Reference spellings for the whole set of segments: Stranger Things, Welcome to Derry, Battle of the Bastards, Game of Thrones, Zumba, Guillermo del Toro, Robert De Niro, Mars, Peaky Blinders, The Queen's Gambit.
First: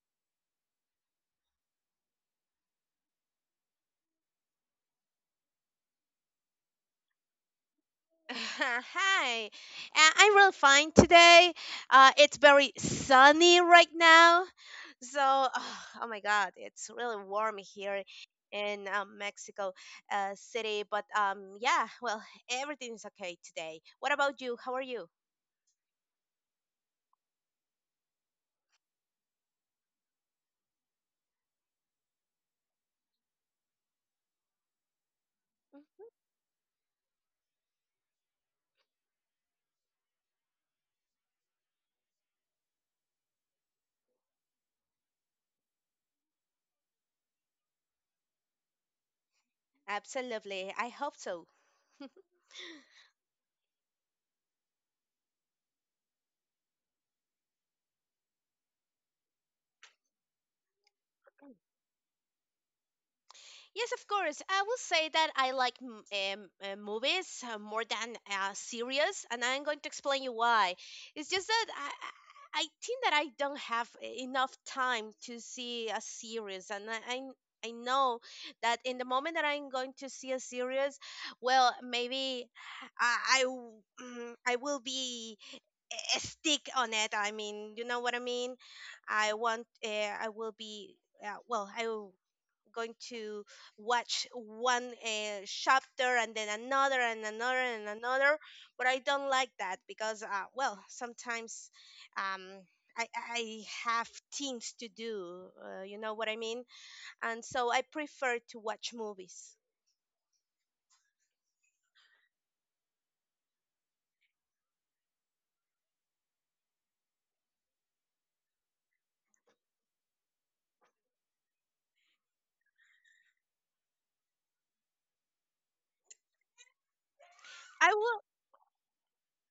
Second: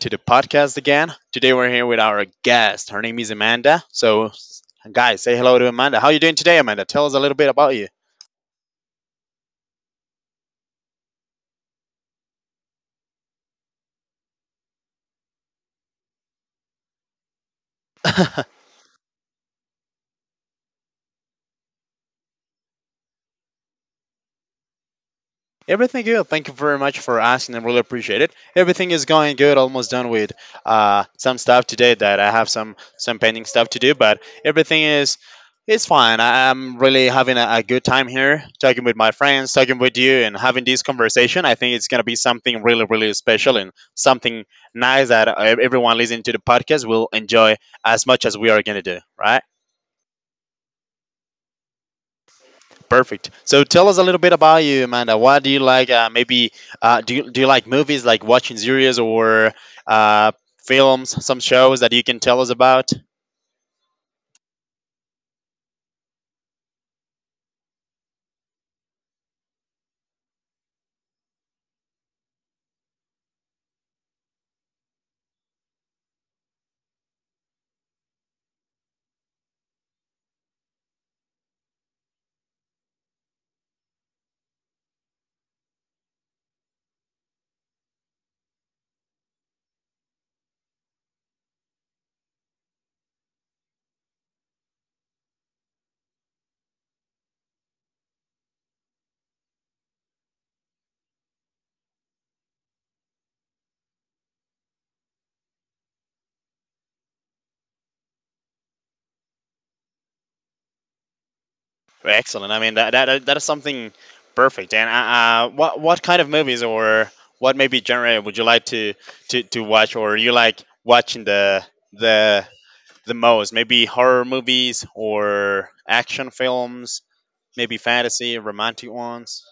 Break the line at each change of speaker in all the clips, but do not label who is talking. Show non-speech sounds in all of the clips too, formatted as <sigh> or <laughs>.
to the podcast again. Today we're here with our guest. Her name is Amanda. So, guys, say hello to Amanda. How are you doing today, Amanda? Tell us a little bit about you.
<laughs> Hi, I'm real fine today. It's very sunny right now, so <sighs> oh my God, it's really warm here
<laughs>
in Mexico City. Everything's okay today. What about you? How are you?
Everything good. Thank you very much for asking. I really appreciate it. Everything is going good. Almost done with some stuff today that I have some painting stuff to do, but everything is it's fine. I'm really having a good time here, talking with my friends, talking with you, and having this conversation. I think it's gonna be something really, really special and something nice that everyone listening to the podcast will enjoy as much as we are gonna do. Right?
Absolutely, I hope so.
Perfect. So tell us a little bit about you, Amanda. What do you like? Maybe do you like movies, like watching series or uh, films, some shows that you can tell us about?
Yes, of course. I will say that I like movies more than series, and I'm going to explain you why. It's just that I I think that I don't have enough time to see a series, and I, I know that in the moment that I'm going to see a series, well, maybe I will be a stick on it. I mean, you know what I mean. I want. I will be. I will going to watch one chapter and then another and another and another. But I don't like that because, well, sometimes um, I, I have things to do. You know what I mean? And so I prefer to watch movies.
Excellent. I mean that is something perfect. And what kind of movies or what maybe genre would you like to watch, or you like watching the the most. Maybe horror movies or action films, maybe
I will
fantasy, romantic ones.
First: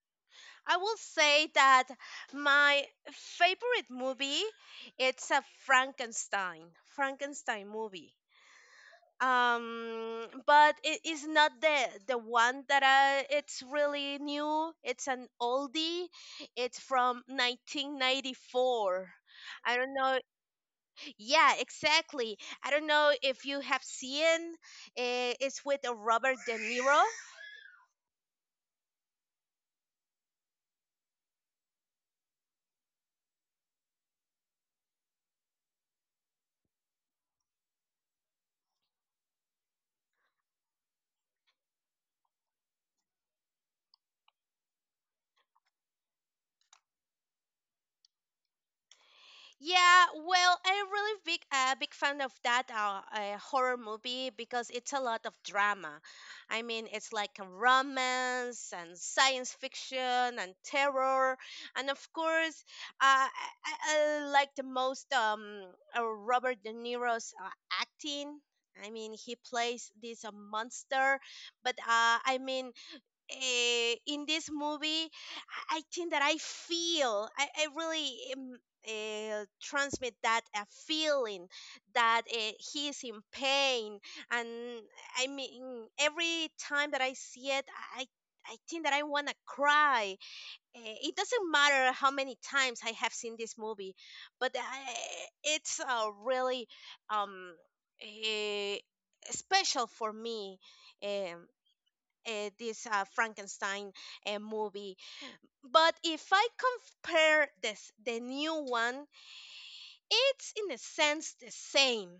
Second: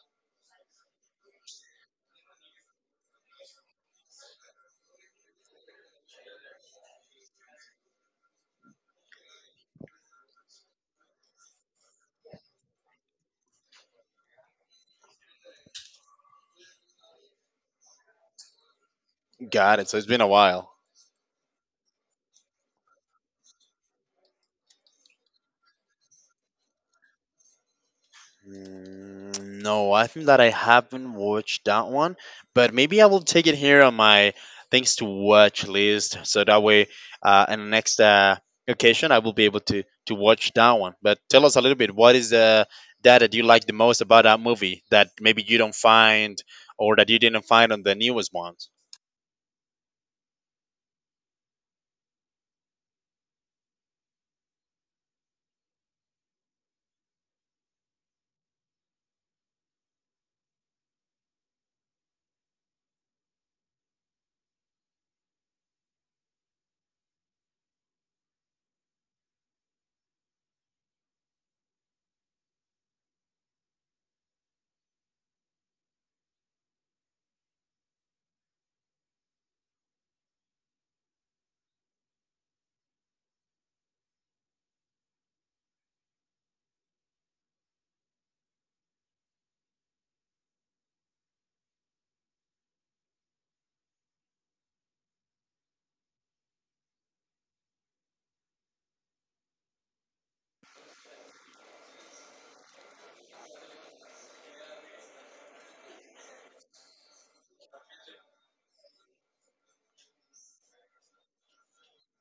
I will say that my favorite movie it's a Frankenstein movie. But it is not the one that I, it's really new, it's an oldie. It's from 1994. I
Got it.
don't
So it's
know.
been a while.
Yeah, exactly. I don't know if you have seen, it's with Robert De Niro.
No, I think that I haven't watched that one, but maybe I will take it here on my things to watch list. So that way, in the next occasion, I will be able to watch that one. But tell us a little bit. What is the that you like the most about that movie that maybe you don't find or that you didn't find on the newest ones?
Yeah, well, I'm really big fan of that horror movie because it's a lot of drama. I mean, it's like a romance and science fiction and terror, and of course, uh, I, I like the most Robert De Niro's acting. I mean, he plays this monster, but I mean, in this movie, I think that I feel, I really um, transmit that a feeling that he is in pain. And I mean, every time that I see it, I, I think that I want to cry. It doesn't matter how many times I have seen this movie, but I, it's really um, eh, special for me. Um, this Frankenstein movie. But if I compare this the new one, it's in a sense the same.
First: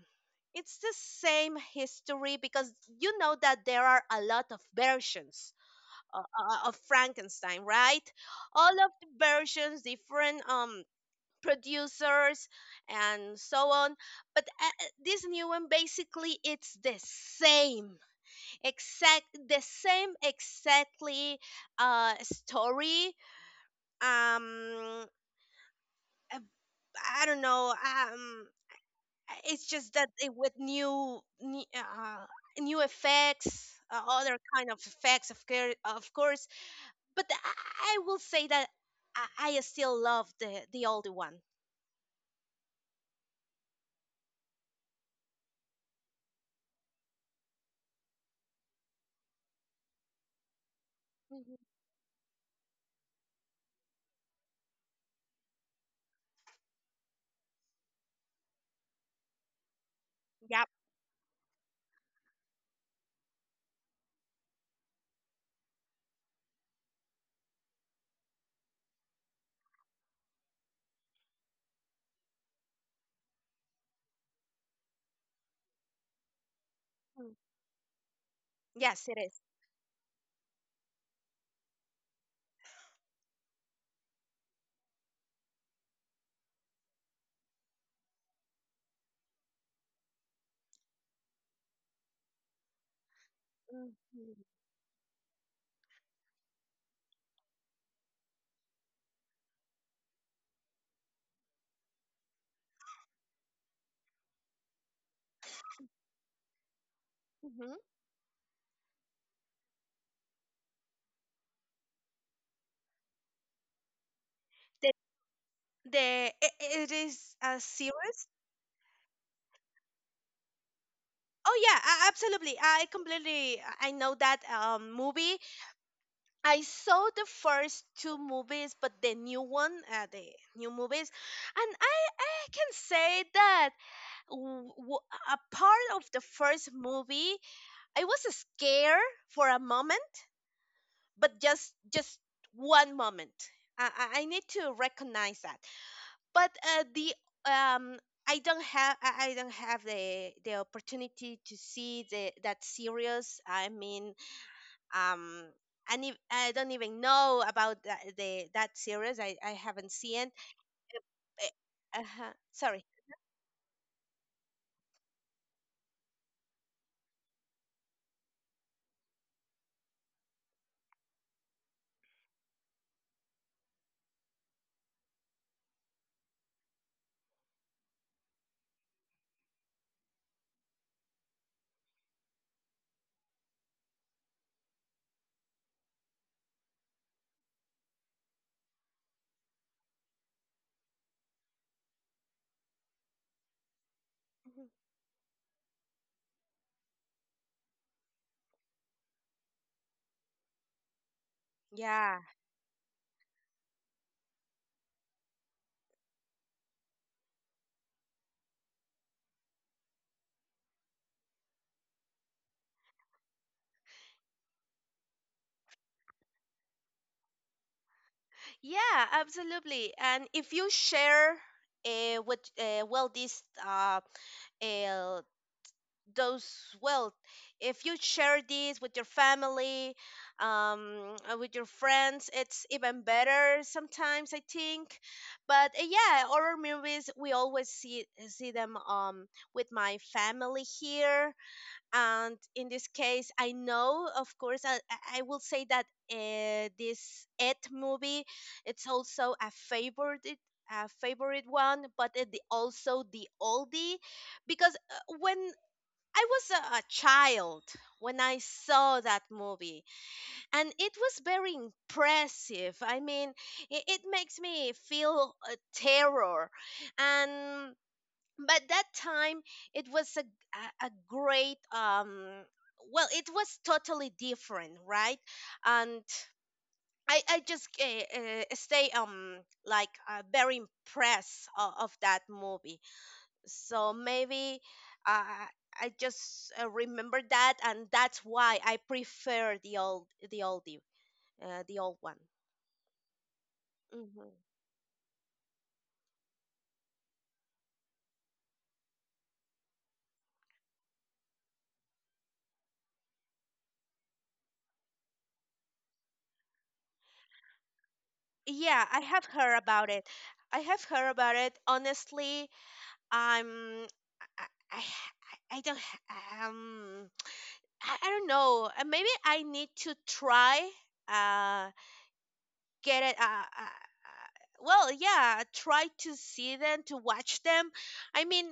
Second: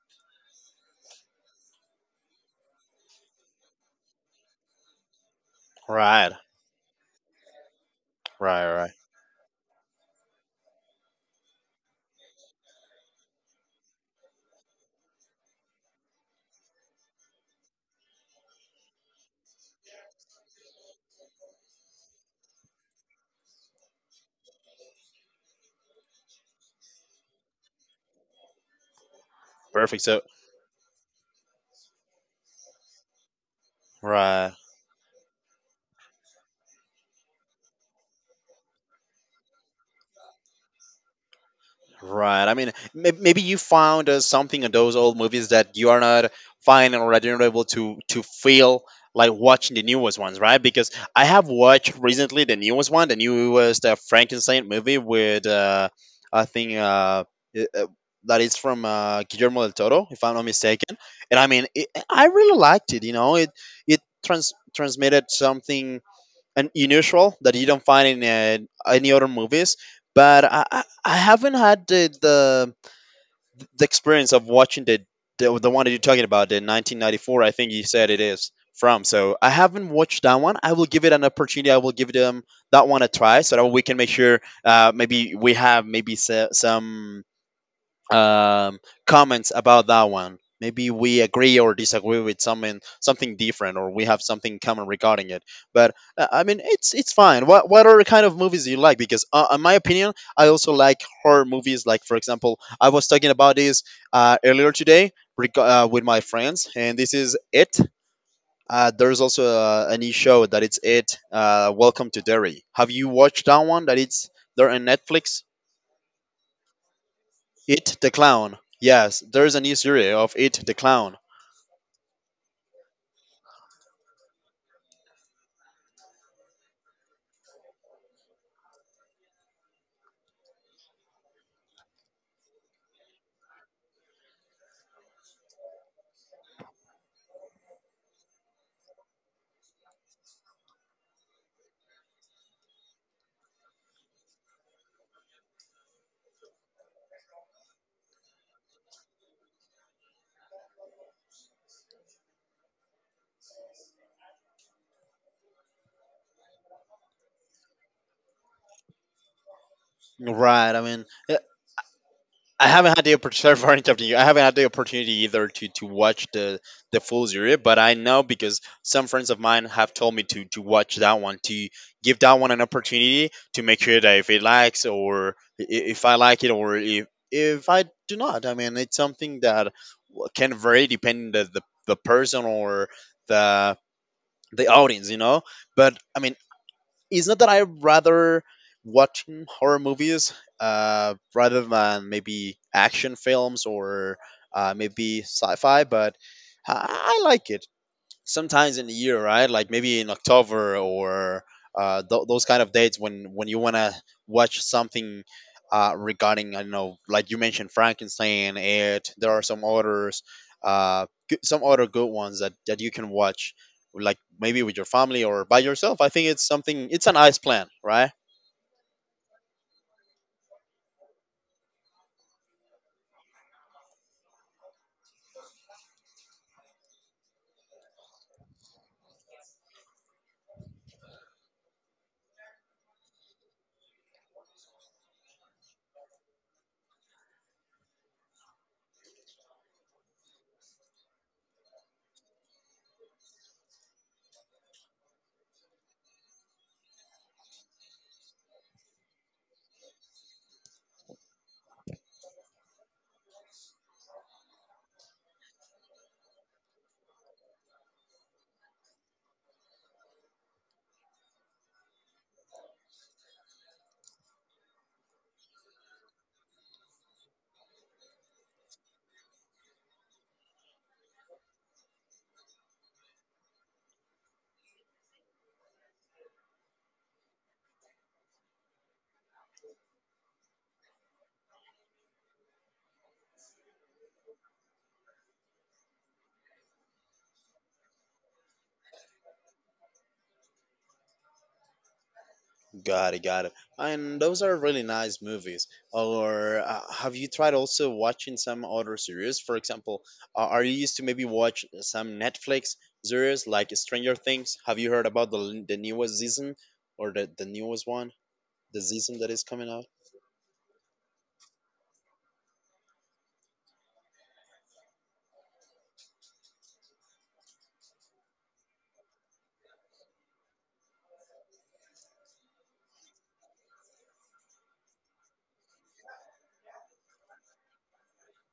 It's the same history because you know that there are a lot of versions
Right.
of Frankenstein, right?
Right,
All
right,
of
right.
the versions, different producers and so on. But this new one basically it's the same, exactly story. Um uh, I don't know It's just
Perfect.
that
So,
it, with new effects, other
right,
kind of effects, of course, of course. But I will say that I still love the older one.
right. I mean, maybe you found something in those old movies that you are not finding or that you're not able to feel like watching the newest ones, right? Because I have
Mhm.
watched recently the newest one, the newest Frankenstein movie with I think uh, i- uh, that is from Guillermo del Toro, if I'm not
Yep.
mistaken. And I mean, I really liked it. You know, it transmitted something and unusual that you don't find in any other movies. But I haven't had the experience of watching the one that you're talking about, the
Mm.
1994. I think you said it is from.
Yes, it
So
is.
I haven't watched that one. I will give it an opportunity. I will give them that one a try so that we can make sure maybe we have maybe some um, comments about that one. Maybe we agree or disagree with something different, or
Mhm.
we have something in common regarding it. But I mean, it's fine. What other kind of movies do you like? Because in my opinion, I also like horror movies. Like for example, I was talking about this earlier today with my friends, and this is
Mhm.
it. There's also a new show that it's it. Welcome to Derry. Have you watched that one? That it's there on
the
Netflix.
it is a
It the
series.
Clown. Yes, there is a new series of It the Clown.
Oh yeah, absolutely. I know that movie. I saw the first two movies, but the new one, the new movies, and I can say that a part of the first movie, I was scared for a moment, but just one moment. I need to recognize that. But the um I don't have, I don't have the opportunity to see the that series. I mean, um, and if, I don't even know about that, the that series. I haven't seen.
Right. I mean,
Uh huh.
I
Sorry.
haven't had the opportunity. <laughs> Sorry for interrupting you. I haven't had the opportunity either to watch the full series, but I know because some friends of mine have told me to watch that one to give that one an opportunity to make sure that if it likes or if I like it or if I do not. I mean, it's something that can vary depending the person or the the audience, you know. But I mean, it's not that I rather watching horror movies rather than maybe action films or
Mhm.
maybe sci-fi, but I like it sometimes in the year, right? Like maybe in October or
Yeah.
those kind of dates when you want to watch something regarding, I don't know, like you mentioned Frankenstein. It There are some others, some other good ones that you can watch, like maybe with your family or by yourself. I think it's something. It's a nice plan, right?
Yeah. Absolutely. And if you share what well this uh those wealth. If you share this with your family, with your friends, it's even better sometimes, I think. But yeah, horror movies, we always see them with my family here, and in this case, I know, of course, I will say that this It movie, it's also a favorite, one, but it also the oldie. Because when I was a child, when I saw that movie, and it was very impressive. I mean, it makes me feel terror, and but that time it was a great Well, it was totally different, right? And I just stay like very impressed of that movie. So maybe uh, I just remember that, and that's why I prefer the oldie, the old one.
Got it, got it. And
Hmm.
those are really nice movies. Or have you tried also watching some other series? For example, are you used to maybe watch some Netflix series like Stranger Things? Have you heard about the newest season or the newest one, the
Yeah, I
season
have
that is
heard
coming out?
about it. I have heard about it. Honestly, I'm I I, I don't um I don't know. Maybe I need to try. Uh, get it. Well, yeah, try to see them, to watch them. I mean,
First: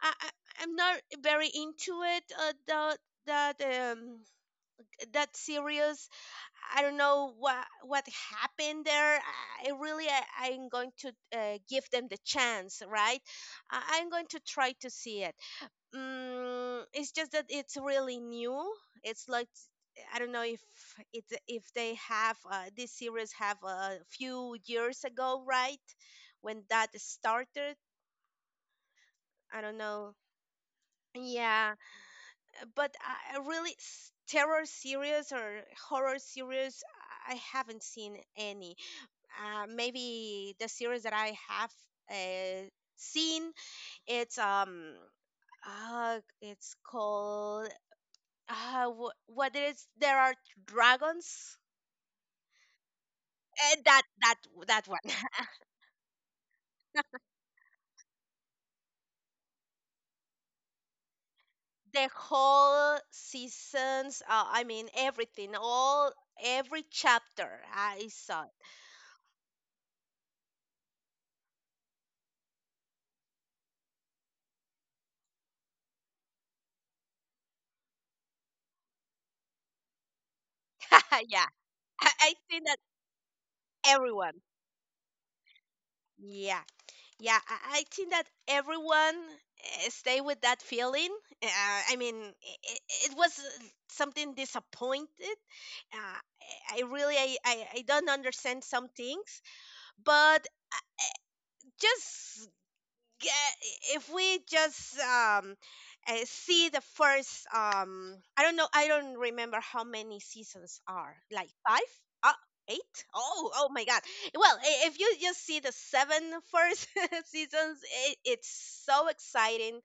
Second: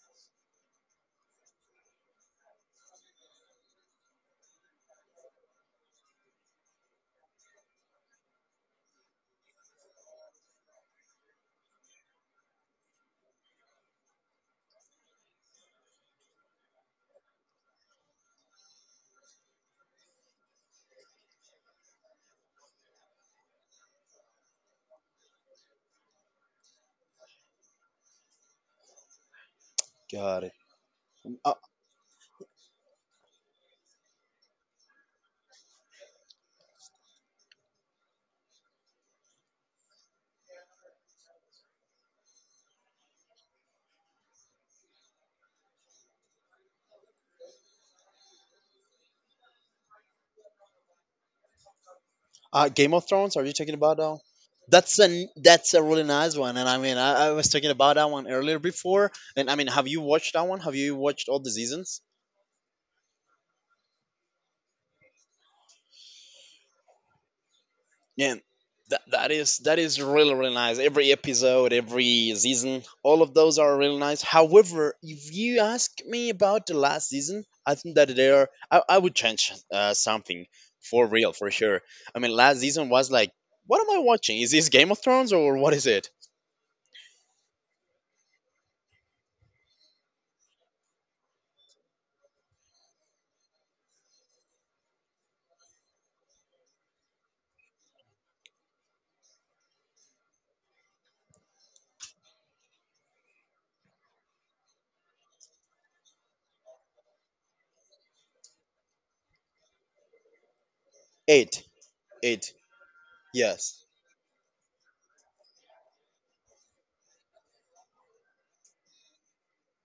I, I I'm not very into it. The that That series. I don't know what what happened there. I, I'm going to give them the chance, right? I'm going to try to see it. Mm, it's just that it's really new. It's like I don't know if it if they have this series have a few years ago, right? When that started, I don't know.
Got it. Uh,
Yeah, but I really s- terror series or horror series, I haven't seen any. Maybe the series that I have uh, seen, it's um, it's called whether there are dragons.
Game of Thrones, are you talking
And
about now?
that
That's
one. <laughs>
a that's a really nice one, and I mean I was talking about that one earlier before, and I mean, have you watched that one? Have you watched all the seasons?
The whole seasons, I mean, everything, all every chapter I
Yeah,
saw
that is really really nice. Every episode, every season, all of those are really nice. However, if you ask me about the last season, I think that they are. I would change something for
it. <laughs>
real
Yeah.
for sure. I mean,
I
last
think that
season was like, what am I watching?
everyone
Is this Game of Thrones or what is it?
Yeah, yeah, I think that everyone stay with that feeling. Uh, I Mean it, it was something disappointed. uh, I don't understand some things, but just get, if we just see the first I don't know, I don't remember how many seasons are, like
Eight,
five uh,
eight.
eight. Oh. Oh my
Yes.
god. Well, if you just see the seven first <laughs> seasons, it, it's so exciting.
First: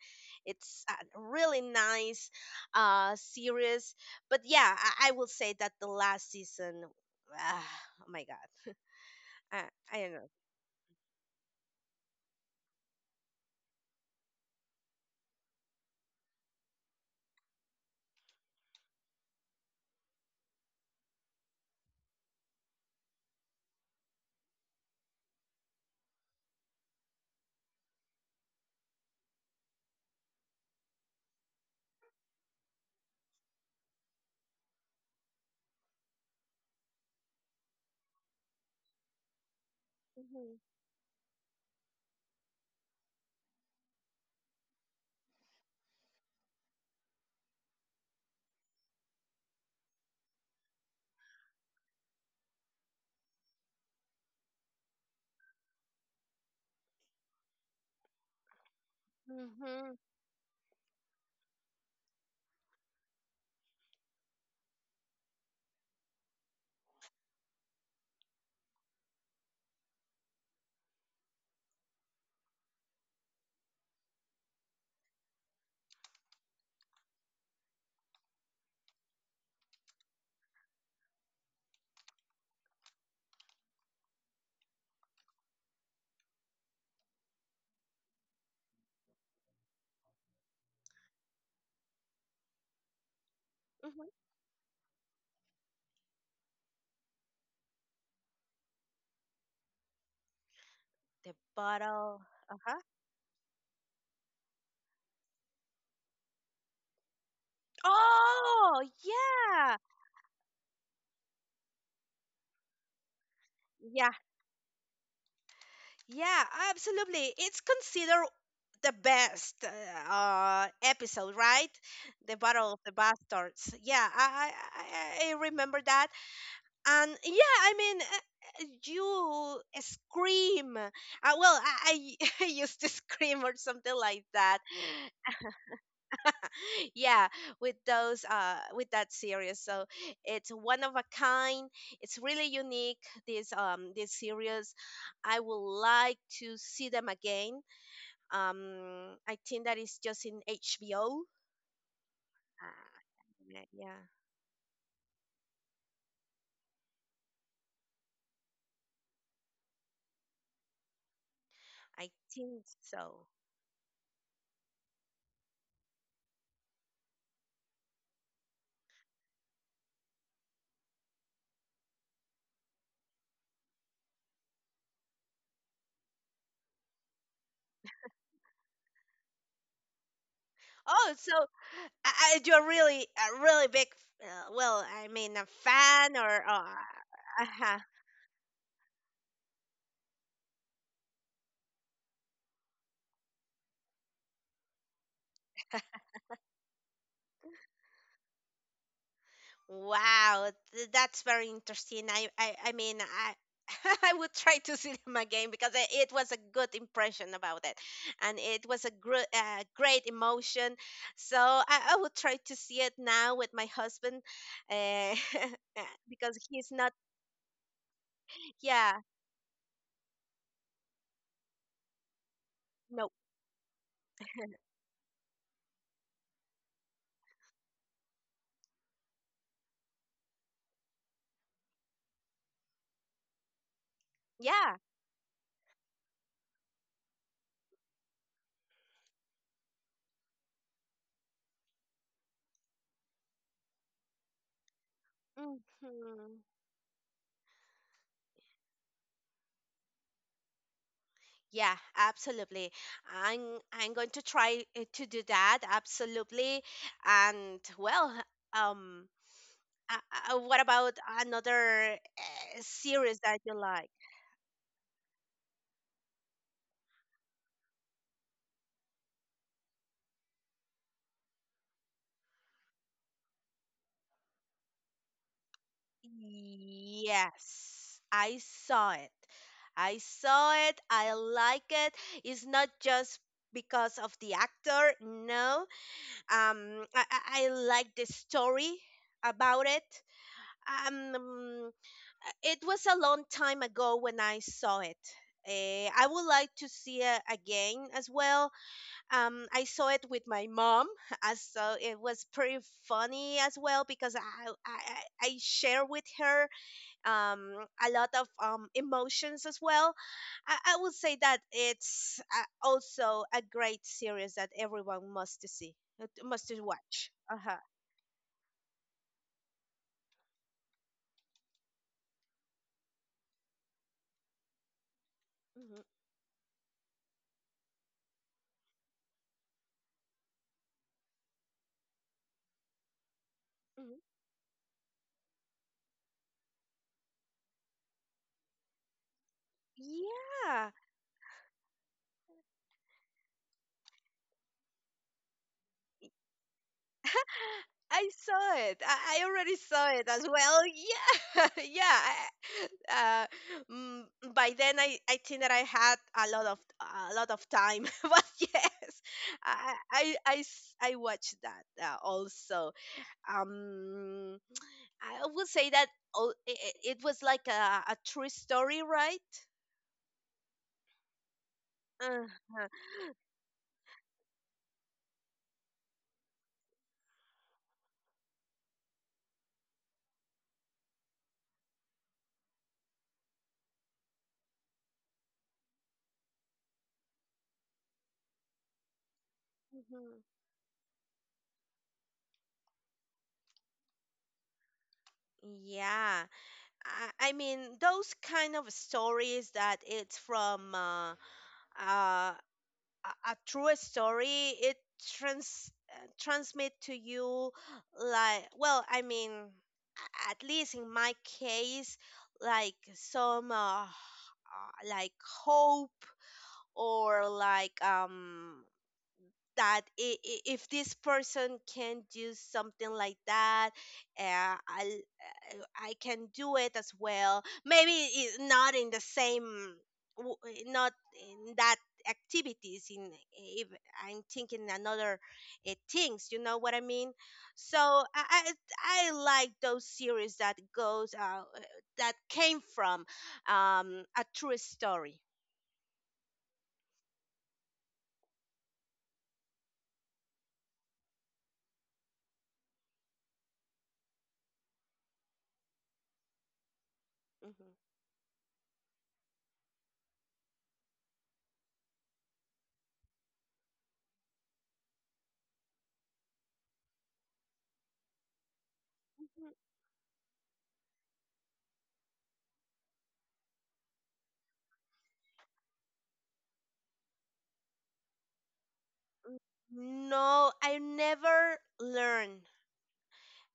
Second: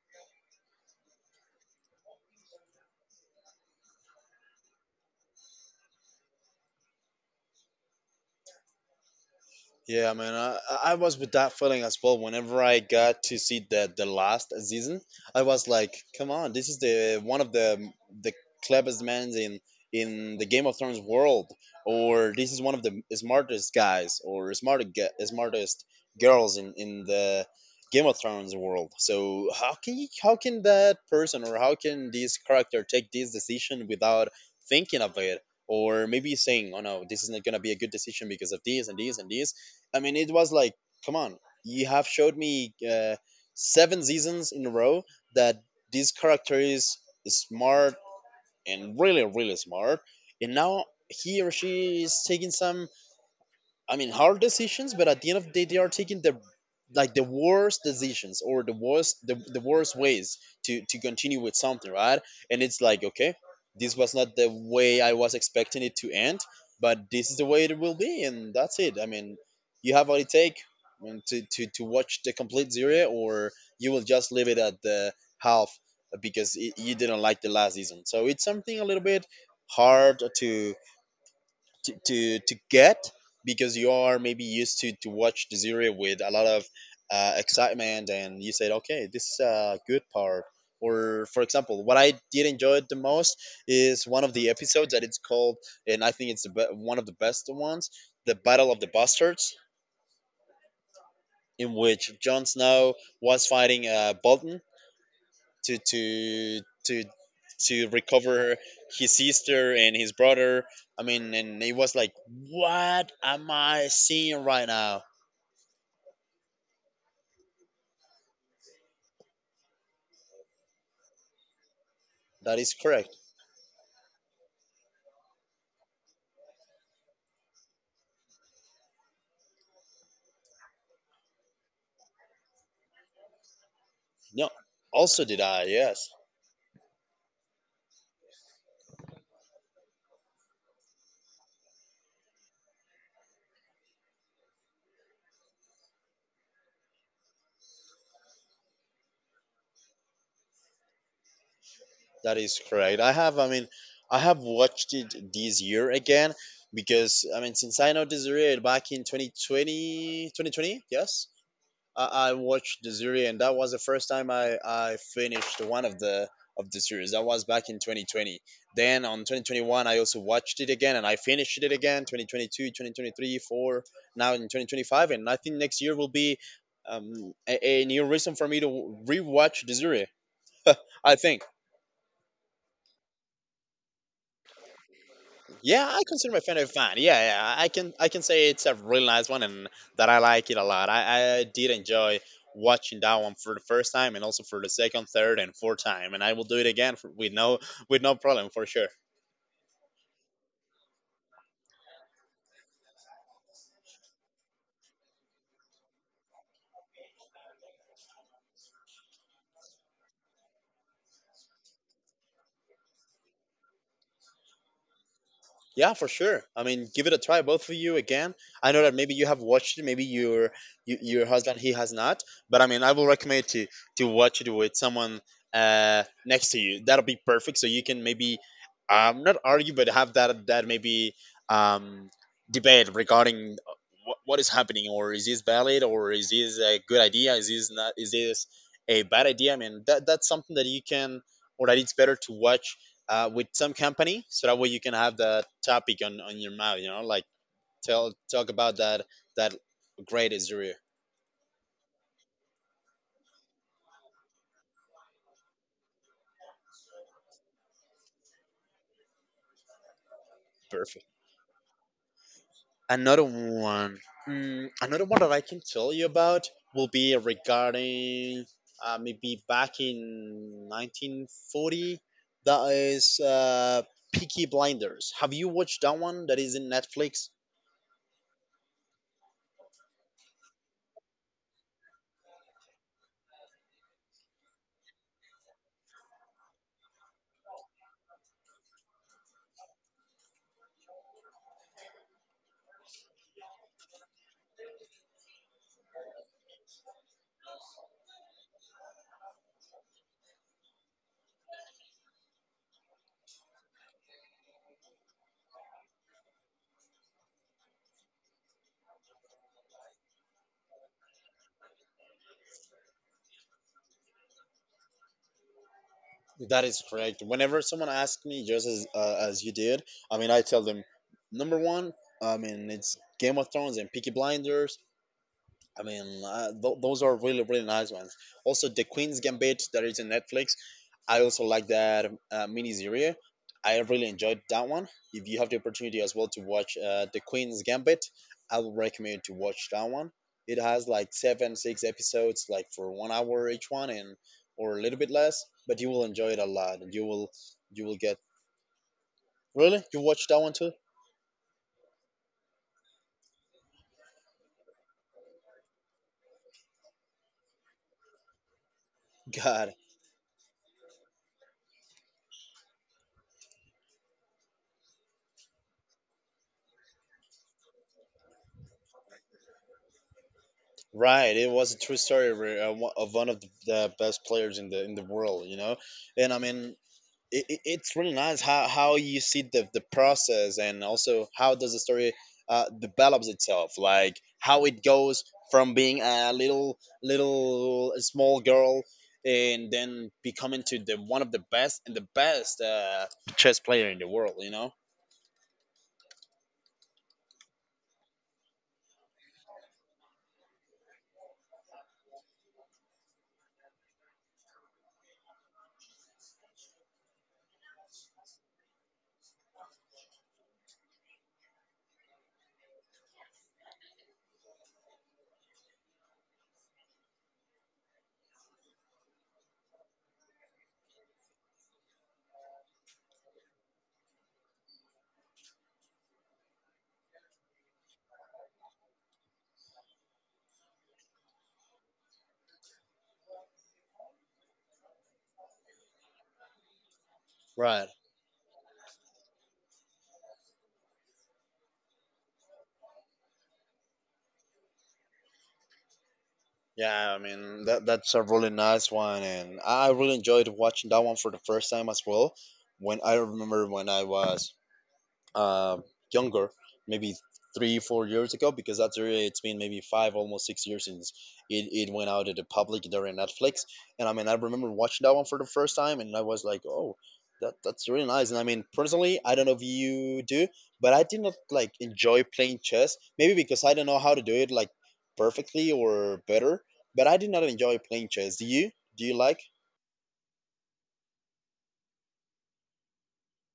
It's a really nice series. But yeah, I will say that the last season, ah, oh my god, I, I don't
Yeah,
know.
man, I was with that feeling as well. Whenever I got to see the last season, I was like, "Come on, this is the one of the cleverest men in the Game of Thrones world, or this is one of the smartest guys or smartest girls in the Game of Thrones world." So how can that person or how can this character take this decision without thinking of it? Or maybe saying, "Oh no, this is not gonna be a good decision because of this and this and this." I mean, it was like, come on, you have showed me seven seasons in a row that this character is smart and really, really smart, and now he or she is taking some, I mean, hard decisions, but at the end of the day, they are taking the, like, the worst decisions or the
Hmm.
worst ways to continue with something, right? And it's like, okay, this was not the way I was expecting it to end, but this is the way it will be, and that's it. I mean, you have what it take, I mean, to watch the complete series, or you will just leave it at the half because you didn't like the last season. So it's something a little bit hard to get, because you are maybe used to watch the series with a lot of excitement, and you said, okay, this is a good part. Or for example, what I did enjoy the most is
Hmm.
one of the episodes that it's called, and I think it's the one of the best ones, the Battle of the Bastards,
The
in which
bottle.
Jon
Uh-huh.
Snow was fighting Bolton to to to to recover
Oh,
his sister
yeah.
and his brother. I mean, and it was like, what am I
Yeah,
seeing right now?
yeah, absolutely. It's considered the best episode, right? The
That is
Battle of the
correct.
Bastards. Yeah, I remember that. And yeah, I mean, you scream. I <laughs> I used to scream or something like
No,
that.
also did I? Yes,
<laughs> Yeah, with those with that series. So it's one of a kind. It's really unique, this series. I would like to see them again. um I think that is just in HBO.
that is correct. I have. I mean,
Yeah,
I have watched it this year again, because I mean, since I noticed it back in twenty twenty. Yes,
I
I, I
think
watched the
so.
series, and that was the first time I finished one of the series. That was back in 2020. Then on 2021, I also watched it again, and I finished it again. 2022, 22, four, now in 2025, and I think next year will be a new reason for me to rewatch the series. <laughs>
Oh,
I
so
think.
you're really a really big, a
Yeah, I
fan
consider my
or
friend a fan. Yeah, yeah, I
<laughs>
can I can say it's a really nice one and that I like it a lot. I did enjoy watching that one for the first time and also for the second, third, and fourth time, and I will do it again with no problem for sure.
Wow, that's very interesting. <laughs> I would try to see them again because it was a good impression about it, and it was great emotion. So I would try to see it now with my husband, uh,
Yeah, for
<laughs> because
sure. I
he's
mean,
not.
give it a try, both of you again. I know that
Yeah,
maybe you have watched it, maybe your husband he has not, but I mean, I will
no,
recommend to watch it with
<laughs>
someone next to you. That'll be perfect, so you can maybe not argue, but have that maybe um debate regarding what is
yeah.
happening, or is this valid, or is this a good idea, is this not, is this a bad idea? I mean, that's something that you can or that it's better to watch with some company so that way you can have that topic
Hmm.
on your mouth. Tell Talk about that great Azure
Yeah, absolutely. I'm going to try to do that, absolutely. And well, um. What about
perfect.
another series
Another
that you like?
one, mm, another one that I can tell you about will be regarding maybe back in 1940. That is Peaky Blinders. Have you watched that one? That is in Netflix.
Yes, I saw it. I saw it. I like it. It's not just because of the actor. No, um, I, I I like the story about it. Um, mm, it was a long time ago when I saw it. I would like to see it again as well. I saw it with my mom, <laughs> as so it was pretty funny as well because I share with her um, a lot of emotions as well. I would say that it's also a great series that everyone must to see, must to
That is
watch.
correct.
Uh huh.
Whenever someone asks me, just as you did, I mean, I tell them number one. I mean, it's Game of Thrones and Peaky Blinders.
Hmm.
I mean, those are really really nice ones. Also, The Queen's Gambit, that is in Netflix. I also like that mini series. I
Hmm.
really enjoyed that one. If you have the opportunity as well to watch The Queen's Gambit, I would recommend to watch that one. It
Yeah.
has like seven, six episodes, like for one hour each one, and or a little bit less. But you will enjoy it a lot, and you will
I
get
saw it. I already
really?
saw
You
it as
watched that one
well.
too.
Yeah, <laughs> yeah. Uh, mm, by then, I think that I had a lot of time. <laughs> But yes,
<laughs> God,
I watched that also. Um, I would say that it was like a true story, right?
right? It was a true story of
Uh-huh.
one of the best players in the world, you know. And I mean, it's really nice how you see the process and also how does the story develops itself, like how it goes from being a little small girl and then
Mhm.
becoming to the one of the best and the best chess player in the world, you know.
Yeah, I mean those kind of stories that it's from. Uh, a true story, it transmit to you, like, well, I mean, a- at least in my case, like some like hope or like that if this person can do something like that, uh, I, I can do it as well. Maybe not in the same w- not in that activities, in if I'm thinking another things, you know what I mean. So
Right.
I like those series that goes that came from a true story.
Yeah, I mean that's a really nice one and I really enjoyed watching that one for the first time as well. When I remember when I was uh, younger, maybe three, 4 years ago, because that's really, it's been maybe five, almost 6 years since it went out to the public during Netflix. And I mean, I remember watching that one for the first time, and I was like, oh, that's really nice. And I mean, personally, I don't
Mhm.
know if you do, but I did not like enjoy playing chess, maybe because I don't know how to do it like perfectly or better, but I did not enjoy playing chess. Do you? Do you like?
Mhm. No, I never learn.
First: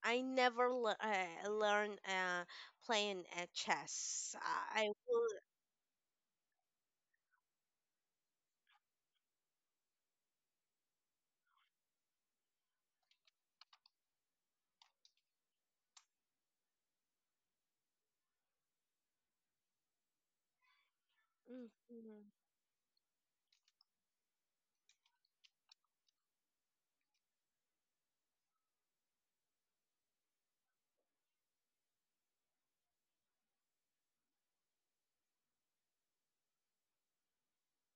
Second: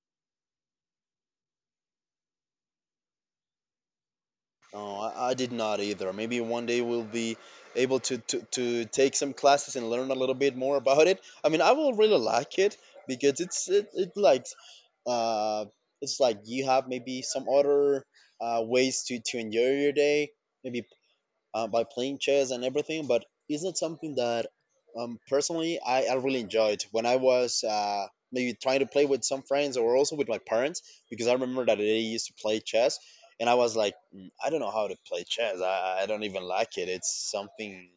I never learn playing chess. I
No,
will.
I did not either. Maybe one day we'll be able to take some classes and learn a little bit more about it. I mean, I will really like it because it like uh, it's like you have maybe some other ways to enjoy your day, maybe by playing
Mhm.
chess and everything, but it's not something that personally I really enjoyed when I was maybe trying to play with some friends or also with my parents, because I remember that they used to play chess and I was like, "Mm, I don't know how to play chess. I don't even like it. It's something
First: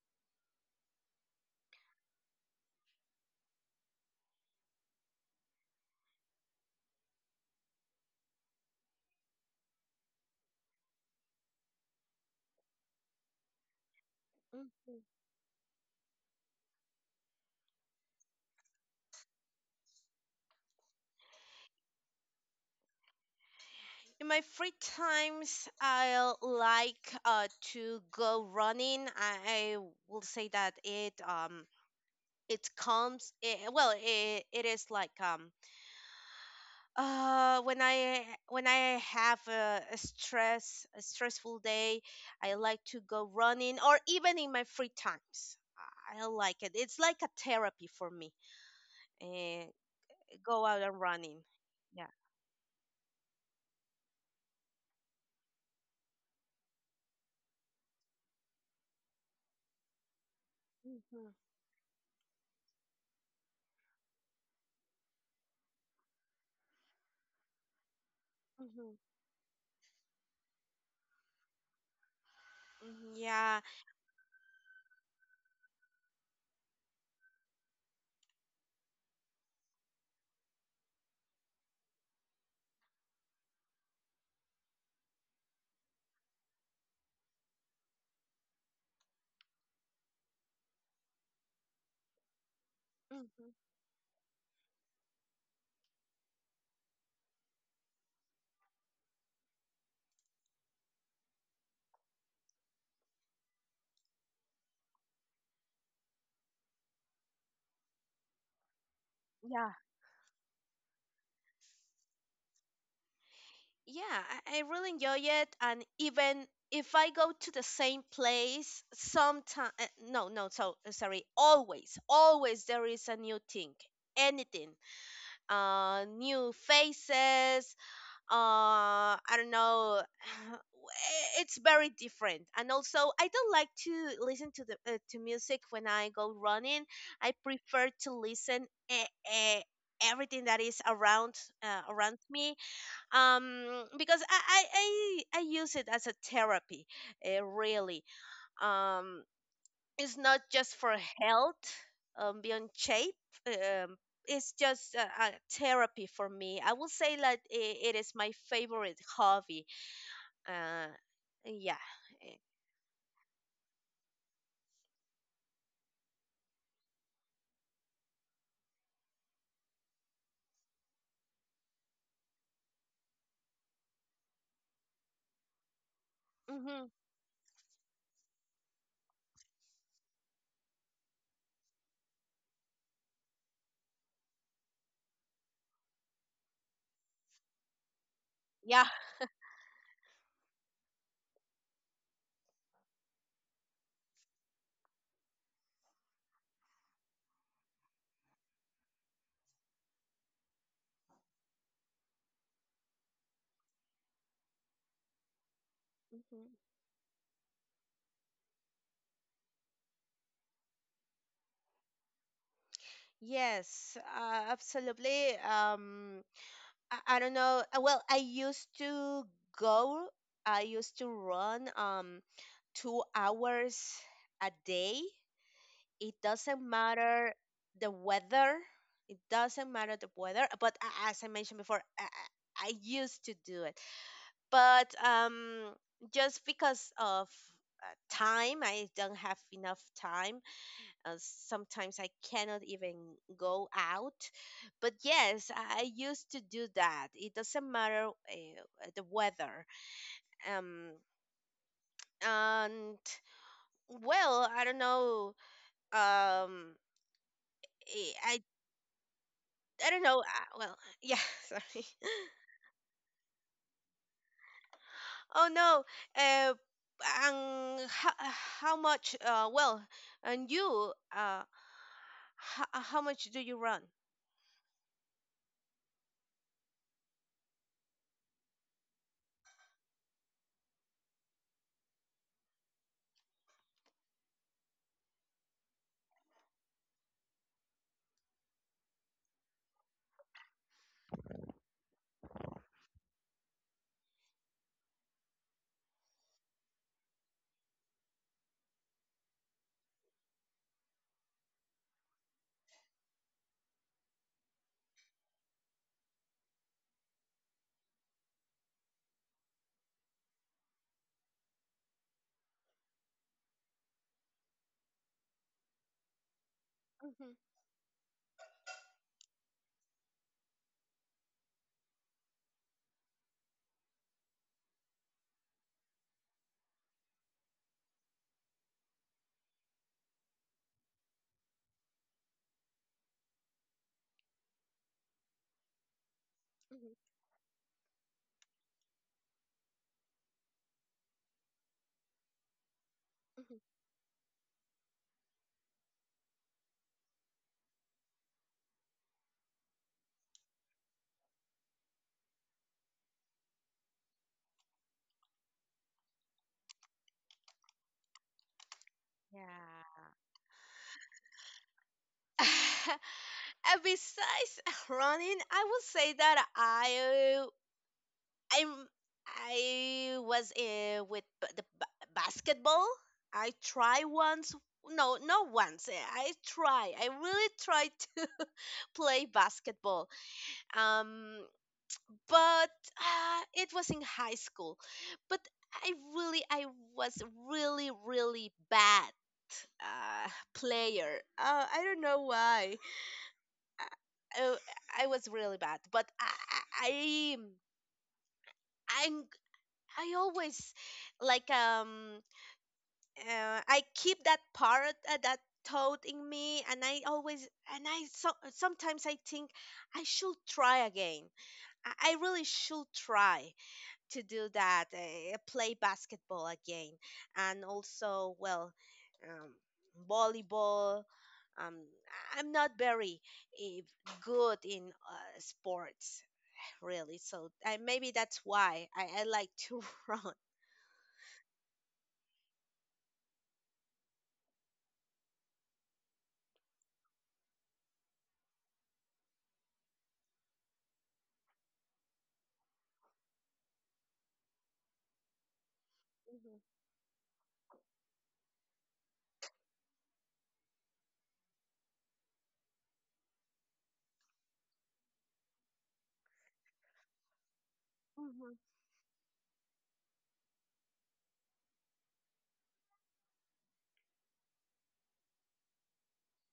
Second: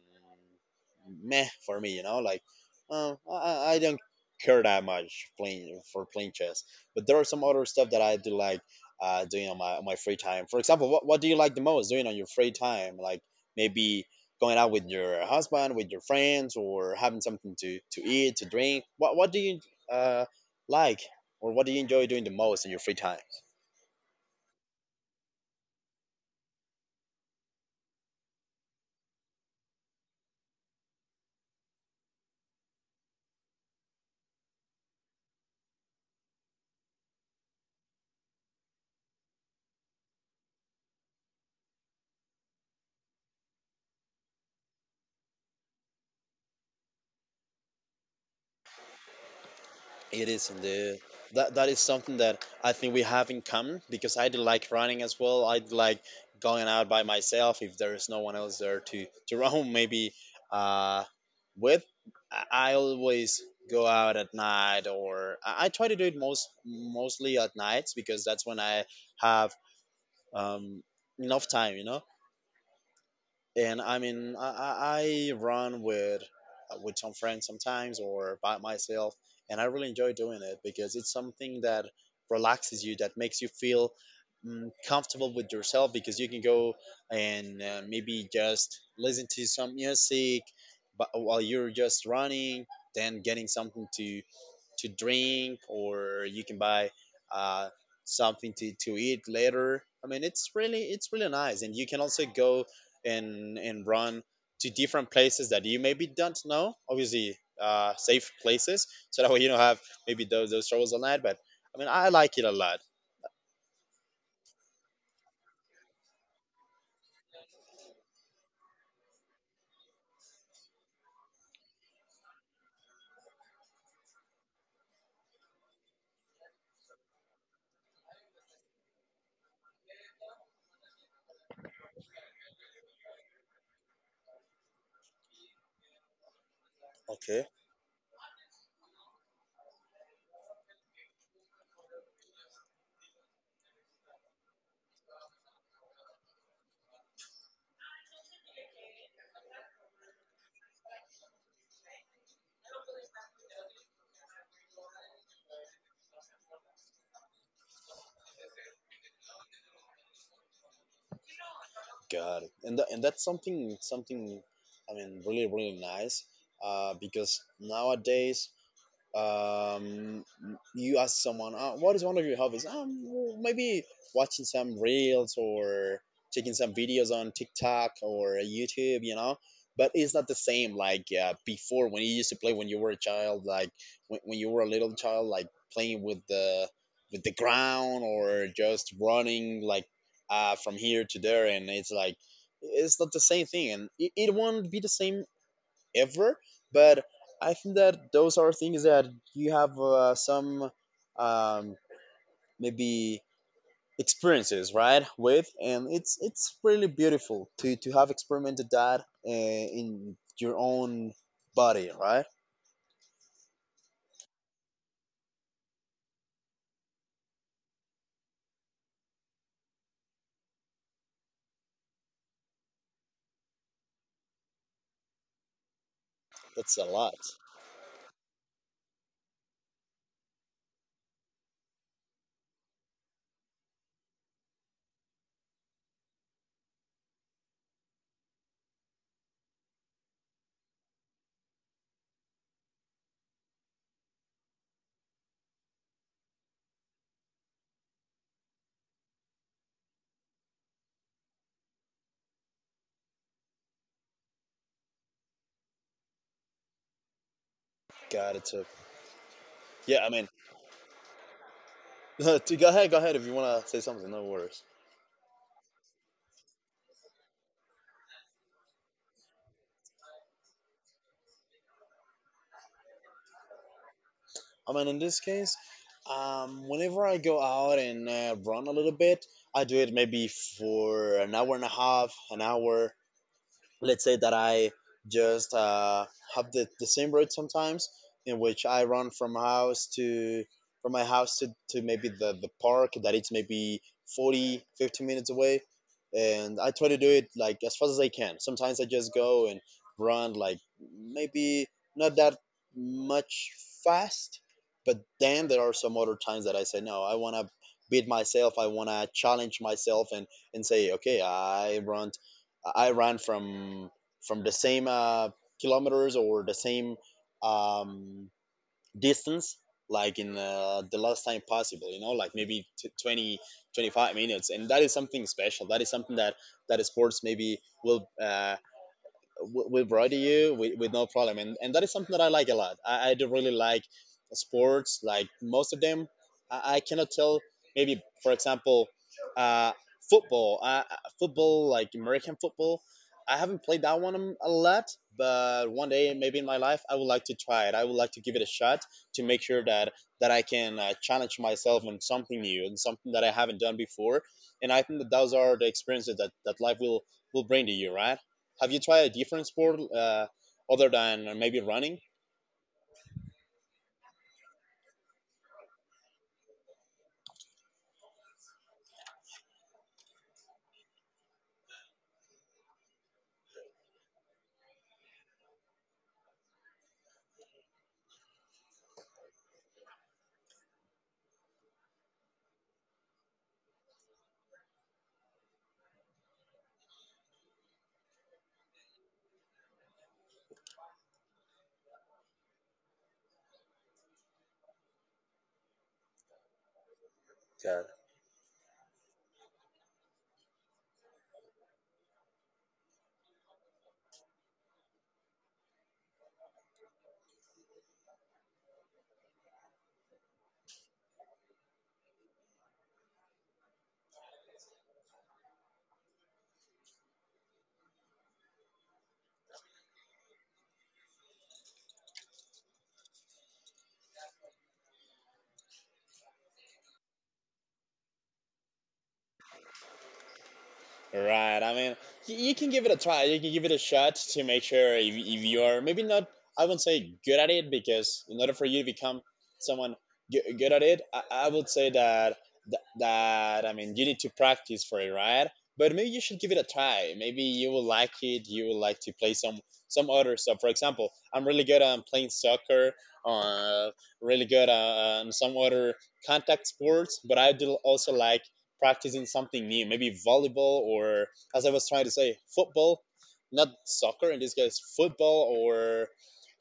meh for me, you know, like I don't care that much playing for playing chess. But there are some other stuff that I do like doing on on my free time. For example, what do you like the most doing on your free time? Like maybe going out with
Mhm.
your husband, with your friends, or having something to eat, to drink? What do you uh, like or what do you enjoy doing the most in your free time?
In my free times, I like to go running. I will say that it it comes it, well it is like uh when i when I have a stressful day. I like to go running, or even in my free times, I like it it's like a therapy for me. And
It is
go out
the
and running.
that is
Yeah.
something that I think we have in common, because I do like running as well. I do like going out by myself if there is no one else there to <laughs> run maybe uh,
hmm
with. I always go out at night or I try to do it most mostly at nights, because that's when I
hmm
have um, enough time, you know.
yeah.
And I mean, I, I run with some friends sometimes or by myself, and I really enjoy doing it because it's something that relaxes you, that makes you feel mm, comfortable with yourself because you can go and maybe just listen to some music but while you're just running, then getting
hmm
something to drink, or you can buy uh, something to eat later. I mean, it's really, it's really nice, and you can also go and run to different places that you maybe don't know, obviously safe places, so that way you don't have maybe those troubles all night. But I mean, I like it a lot.
yeah, I really enjoy it. And even if I go to the same place, sometimes, no, no, so eh, sorry, always, always there is a new thing, anything, new faces, I don't know. <sighs> It's very different, and also I don't like to listen to the to music when I go running. I
Okay.
prefer to listen everything that is around me because I use it as a therapy, really. um it's not just for health, beyond shape. Um it's just a therapy for me. I will say that it is my favorite hobby. uh yeah. eh,
Got it. And that's something, something, I mean, really really nice because nowadays um, you ask someone, oh, what is one of your hobbies? Well, maybe watching some reels or taking some
mm-hmm.
videos on TikTok or YouTube, you know. But it's not the same like before, when you used to play when you were a child, like when you were a little child, like playing with the ground or
Yeah.
just running like from here to there, and it's like it's not the same thing, and it won't be the same ever. But I think that those are things that you have some um, maybe experiences, right? With, and it's
Hmm.
really beautiful to have experimented that in your own body, right?
Yes, absolutely. I don't know. Well, I used to go, I used to run 2 hours a day. It doesn't
That's a lot.
matter the weather. Doesn't matter the weather. But as I mentioned before, I I used to do it. But just because of time, I don't have enough time. Sometimes I cannot even go out. But yes, I used to do that. It doesn't matter the weather. Um, and well, I don't know. Um, eh,
Got
I
it. So
I
yeah,
don't
I
know.
mean,
Well, yeah, <laughs> sorry.
<laughs> go ahead, go ahead if you want to say something, no worries.
Oh no. Uh, and how much? Well, and you. How how much do you run?
I mean, in this case, whenever I go out and run a little bit, I do it maybe for an hour and a half, an hour. Let's say that I just have the same route sometimes, in which I run from house to from my house to maybe the park that it's maybe 40 50 minutes away, and I try to do it like as fast as I can. Sometimes I just go and run like maybe not that much fast, but then there are some other times that I say no, I want to beat myself, I want to challenge myself and say okay, I run, I ran from the same kilometers or the same
hmm
um, distance like in the last time possible, you know, like maybe twenty twenty five minutes. And that is something special, that is something that that sports maybe will will brought to you with no problem. And that is something that I like a lot. I do really like sports, like most of them. I cannot
hmm
tell, maybe for example uh, football, football like american football. I haven't
hmm
played that one a lot, but one day maybe in my life I would like to try it, I would like to give it a shot to make sure that I can challenge myself on something new and something that I haven't done before. And I think that those are the experiences that, that life will bring to you, right? Have you tried a different sport
Yeah.
other than maybe running?
<laughs> Besides <laughs> running, I would say that I'm I was with basketball. I try once. No, not once. I try. I really try to <laughs> play basketball. Um, but it was in high school. But I really, I was really, really bad uh, player. I don't know why. I I was really bad, but I
Yeah.
I'm I always like um I keep that part that thought in me, and I always and I so, sometimes I think I should try again. I really should try to do that, play basketball again, and also well, um, volleyball. Um, I'm not very eh, good in sports, really. So I, maybe that's why I like to <laughs> run.
Right. I mean, you can give it a try. You can give it a shot to make sure if you are maybe not, I wouldn't say good at it, because in order for you to become someone good at it, I would say that, I mean, you need to practice for it, right? But maybe you should give it a
Hmm.
try. Maybe you will like it. You will like to play some other stuff. For example, I'm really good on playing soccer, uh, really good on some other contact sports, but I do also like
Hmm.
practicing something new, maybe volleyball or, as I was trying to say, football, not soccer in this case, football or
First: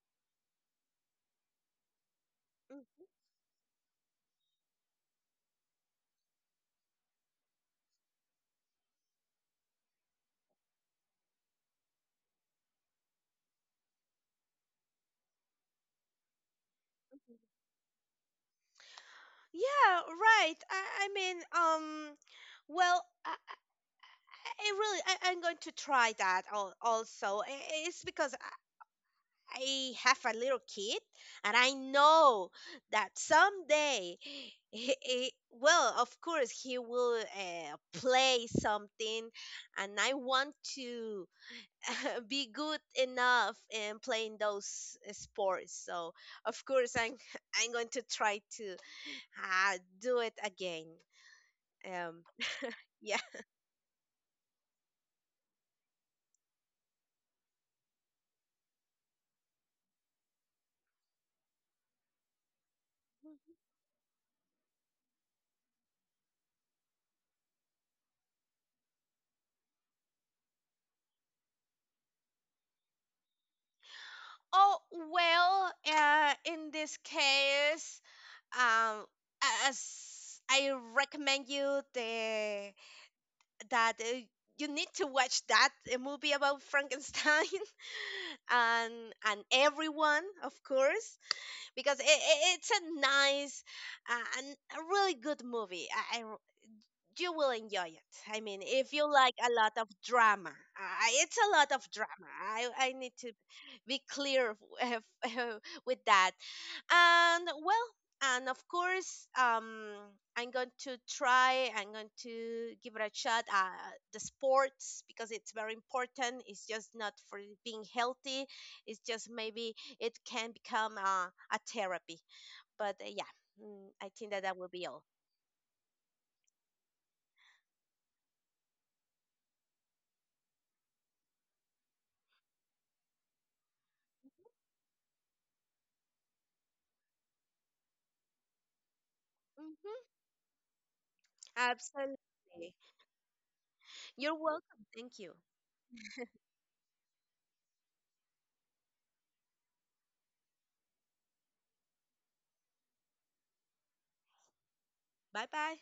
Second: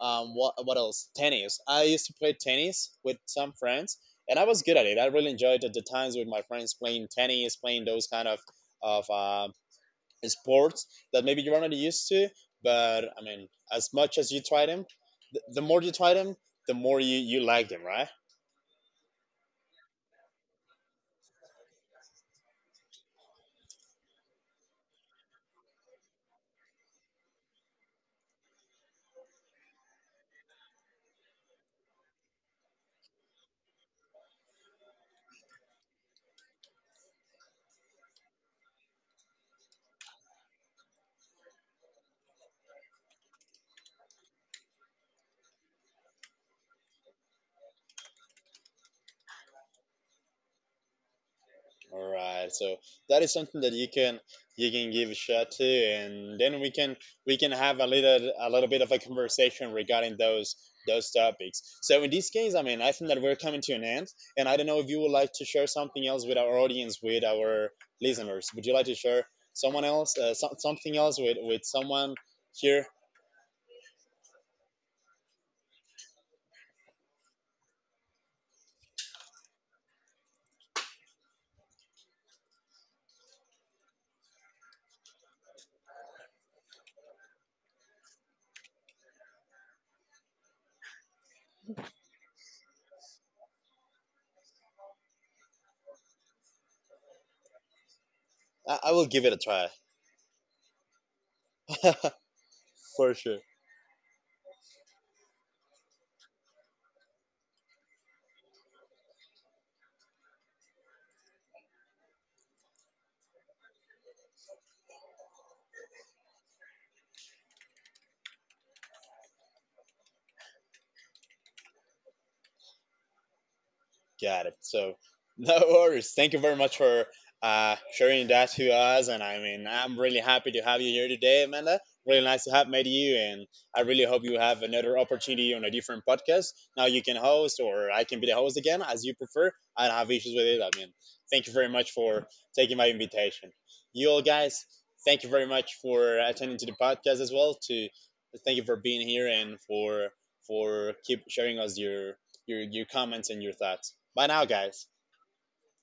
what else? Tennis. I used to play tennis
Mm.
with some friends and I was good at it. I really enjoyed at the times with my friends playing tennis, playing those kind of sports that maybe you're not used to, but I mean, as much as you try them, the more you try them, the more you like them, right?
Yeah, right. I mean, well, I really, I'm going to try that also. It's because I have a little kid, and I know that someday, well, of course, he will play something, and I want to <laughs> be good enough in playing those sports. So, of course, I'm <laughs> I'm going to try to do it again.
All
Um,
right. So
yeah.
that is something that you can give a shot to, and then we can have a little bit of a conversation regarding those topics. So in this case, I mean, I think that we're coming to an end, and I don't know if you would like to share something else with our audience, with our listeners. Would you like to share someone else, something else with someone here?
Oh, well, in this case, um, as I recommend you the that you need to watch that movie about Frankenstein <laughs> and and everyone, of course, because it's a nice and a really good movie. You will enjoy it. I mean,
I
if
will
you
give it a
like a
try
lot of drama, it's a lot of
<laughs>
drama. I need
for
to
sure.
be clear <laughs> with that. And well, and of course, I'm going to try. I'm going to give it a shot. The sports, because it's very important. It's just not for being healthy. It's just maybe it can become a therapy. But yeah, I think that
Got it.
that will be
So
all.
<laughs> no worries. Thank you very much for sharing that to us. And I mean, I'm really happy to have you here today, Amanda. Really nice to have met you. And I really hope you have another opportunity on a different podcast. Now you can host, or I can be the host again, as you prefer. I don't have
Hmm.
issues with it. I mean, thank you very much for
Absolutely.
taking my invitation. You all
You're
guys,
welcome. Thank
thank you
you.
very much for attending to the podcast as well. To thank you for being here and for keep sharing us your your comments and your thoughts. Bye now, guys.
Bye bye.